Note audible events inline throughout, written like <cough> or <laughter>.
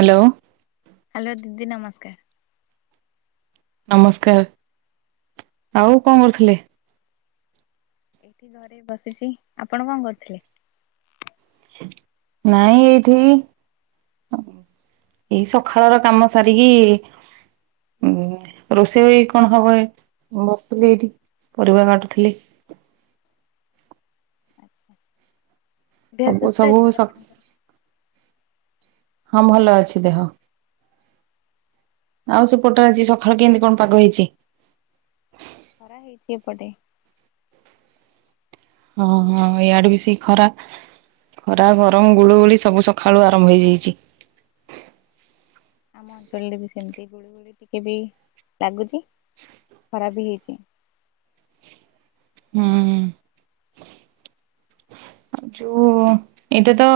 Hello. Hello ଦିଦି ନମସ୍କାର। ନମସ୍କାର ଆଉ କଣ କରୁଥିଲେ? ଏଇଠି ଘରେ ବସିଚି ଆପଣ କଣ କରୁଥିଲେ? ନାଇଁ ଏଇଠି ଏଇ ସକାଳର କାମ ସାରିକି ଉଁ ରୋଷେଇ କଣ ହବ ଏ ବସିଥିଲି ଏଇଠି ପରିବା କାଟୁଥିଲି। ଆଚ୍ଛା। ସବୁ ସବୁ ସ ଆପଣଙ୍କର? ହଁ ଭଲ ଅଛି ଦେହ। ଆଉ ସେପଟାରେ ଆଜି ସକାଳୁ କେମିତି କଣ ପାଗ ହେଇଚି? ଖରା ହେଇଚି ଏପଟେ। ଓଁ ହଁ ଇଆଡ଼େ ବି ସେଇ ଖରା ଖରା ଗରମ ଗୁଳୁଗୁଳି ସବୁ ସକାଳୁ ଆରମ୍ଭ ହେଇଯାଇଚି। ଆମ ଅଞ୍ଚଳରେ ବି ସେମିତି ଗୁଳୁଗୁଳି ଟିକେ ବି ଲାଗୁଚି ଖରାବି ହେଇଚି। ହୁଁ। ଆଉ ଯୋଉ ଏଇଟା ତ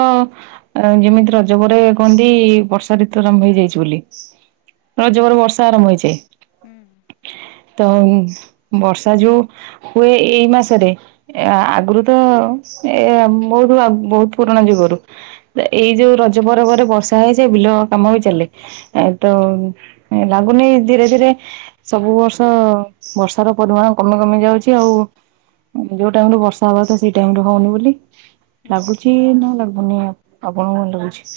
ଆ ଯେମିତି ରଜ ପରେ କହନ୍ତି ବର୍ଷା ଋତୁ ଆରମ୍ଭ ହେଇଯାଇଚି ବୋଲି ରଜ ପରେ ବର୍ଷ ଆରମ୍ଭ ହେଇଯାଏ। ହୁଁ। ତ ବର୍ଷା ଯୋଉ ହୁଏ ଏଇ ମାସରେ ଆ ଆଗରୁ ତ ଏ ମୋଟୁ ବୋହୁତ ପୁରୁଣା ଯୁଗରୁ। ଏଇ ଯୋଉ ରଜ ପରବରେ ବର୍ଷା ହେଇ ସେ ବିଲ କାମ ବି ଚାଲେ। ଏ ତ ଲାଗୁନି ଧୀରେ ଧୀରେ ସବୁ ବର୍ଷ ବର୍ଷାର ପରିମାଣ କମି କମି ଯାଉଚି ଆଉ। ଯୋଉ ଟାଇମରୁ ବର୍ଷା ହେବାଥା ସେଇ ଟାଇମି ରୁ ହଉନି ବୋଲି ନିହାତି ଲାଗୁଚି ନା ଲାଗୁନି ଆପଣଙ୍କୁ ଲାଗୁଚି।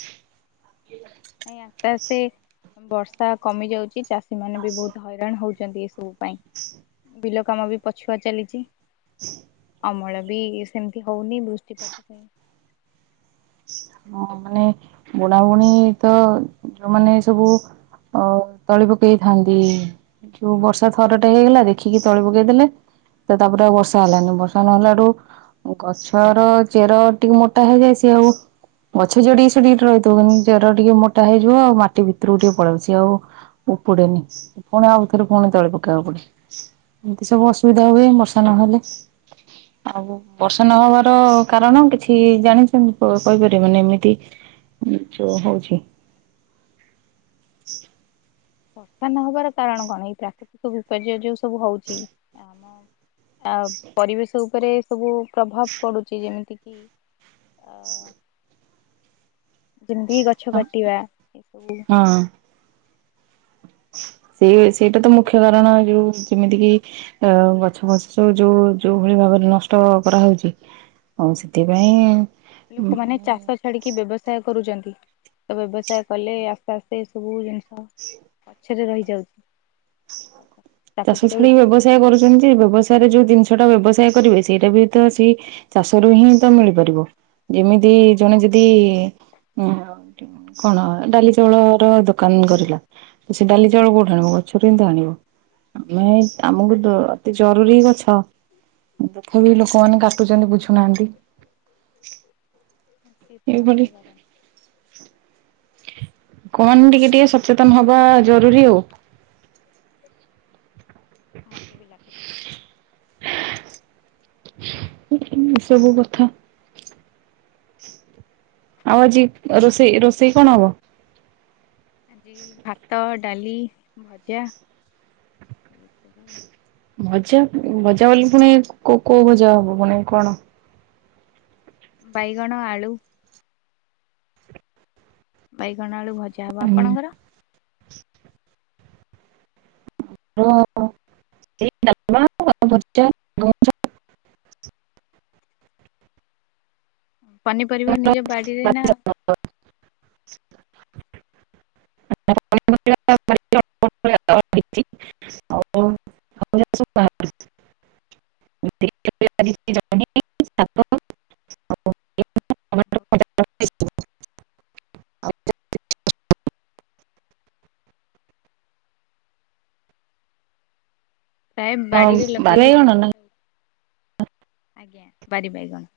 ନାଇଁ ଆସ୍ତେ ଆସ୍ତେ ବର୍ଷା କମି ଯାଉଚି ଚାଷୀ ମାନେ ବି ବହୁତ ହଇରା ଣ ହୋଉଚନ୍ତି ଏ ସବୁ ପାଇଁ ବିଲ କାମ ବି ପଛୁଆ ଚାଲିଚି। <inaudible> ଅମଳ ବି ସେମିତି ହଉନି ବୃଷ୍ଟିପାତ <unintelligible> ହଁ ମାନେ ବୁଣାବୁଣୀ ତ ଯୋଉମାନେ ସବୁ ଅ ତଳି ପକେଇଥାନ୍ତି ଯୋଉ ବର୍ଷା ହଁ ଥରଟେ ହେଇଗଲା ଦେଖିକି ତଳି ପକେଇଦେଲେ ତା ତାପରେ ଆଉ ବର୍ଷା ହେଲାନି ବର୍ଷା ନହେଲା ଆଠୁ ଗଛର ଚେର ଟିକେ ମୋଟା ହେଇଯାଏ ସିଏ ଆଉ ଗଛ ଜେଡିକି ସେଡିକିଟେ ରହିଥିବ କିନ୍ତ ଚେର ଟିକେ ମୋଟ ହେଇଯିବ ଆଉ ମାଟି ଭିତରକୁ ଟିକେ ପଳେଇବ ସିଏ ଆଉ ଉପୁଡେନି ପୁଣି ଆଉ ଥରେ ପୁଣି ତଳି ପକେଇବାକୁ ପଡେ। ଏମତି ସବୁ ଅସୁବିଧା ହୁଏ ବର୍ଷା ନହେଲେ। ଆଉ ବର୍ଷା ନହବାର କାରଣ କିଛି ଜାଣିଛନ୍ତି କହିପାରିବେ। ଗଟେ ମାନେ ଏମିତି ଜୋ ହଉଛି। <unintelligible> ନହବାର କାରଣ କଣ ଏଇ ପ୍ରାକୃତିକ ବିପର୍ଯ୍ୟୟ ଯୋଉ ସବୁ ହଉଚି ଆ ପରିବେଶ ଉପରେ ସବୁ ପ୍ରଭାବ ପଡ଼ୁଚି ଯେମିତିକି ଯେମିତି ଗଛ କାଟିବା ଏସବୁ। ହଁ ସେଇ ସେଇଟା ତ ଯେମିତି ମୁଖ୍ୟ କାରଣ ଯୋଉ ଯେମିତି କିି ଅ ଗଛ ଫସ ସ ଯୋଉ ଯୋଉ ଭଳି ଭାବରେ ନଷ୍ଟ କରାହଉଚି। ହୁଁ ଲୋକମାନେ ଚାଷ ଛାଡ଼ିକି ବ୍ୟବସାୟ କରୁଚନ୍ତି ତ ବ୍ୟବସାୟ କଲେ ଆସ୍ତେ ଆସ୍ତେ ସବୁ ଜିନିଷ ହ ପଛରେ ରହିଯାଉଚି। ଚାଷ ଛାଡିକି ବ୍ୟବସାୟ ବିପର୍ଯ୍ୟୟ କରୁଚନ୍ତି ବ୍ୟବସାୟରେ ଯୋଉ ଜିନିଷ ଟା ବ୍ୟବସାୟ କରିବେ ସେଇଟା ବି ତ ସେଇ ଚାଷ ରୁ ହିଁ ତ ମିଳିପାରିବ ଯେମିତି ଜଣେ ଯେଦି କଣ ଡାଲି ଚାଉଳର ଦୋ କାନ କରିଲା ତ ସେ ଡାଲି ଚାଉଳ କୋଉଠୁ ଆଣିବ ଗଛରୁହିଁ ତ ଆଣିବ। ଆମେ ଆମକୁ ଅତି ଜରୁରୀ ଗଛ ତଥାବି ଲୋକମାନେ କାଟୁଚନ୍ତି ବୁଝୁନାହାନ୍ତି। ସିଏତ ଏଇଭଳି ମୁଖ୍ୟ କାରଣ। କଣ ଟିକେ ଟିକେ ସଚେତନ ହବା ଜରୁରୀ ଆଉ। ମୋତେ ବି ଲାଗୁଚି। <unintelligible> ଏ ସବୁ କଥା। ଆଉ ଆଜି ରୋଷେଇ ରୋଷେଇ କଣ ହବ। ଆଜି ଭାତ ଡାଲି ଭଜା। ଭଜା ଭଜା ବୋଲି ପୁଣି କୋଉ ଭଜା ହବ ପୁଣି କଣ। ବାଇଗଣ ଆଳୁ। ବାଇଗଣ ଆଳୁ ଭଜା ହବ ଆପଣଙ୍କର। <unintelligible> ପନିପରିବା ନିଜେ ବାଡିରେ ନା <unintelligible> <unintelligible> <unintelligible> <unintelligible> ପ୍ରୟେ ବାଡ଼ିରେ ଲଗେଇକି ବାଇଗଣ ନା ଆଜ୍ଞା ବାରି ବାଇଗଣ।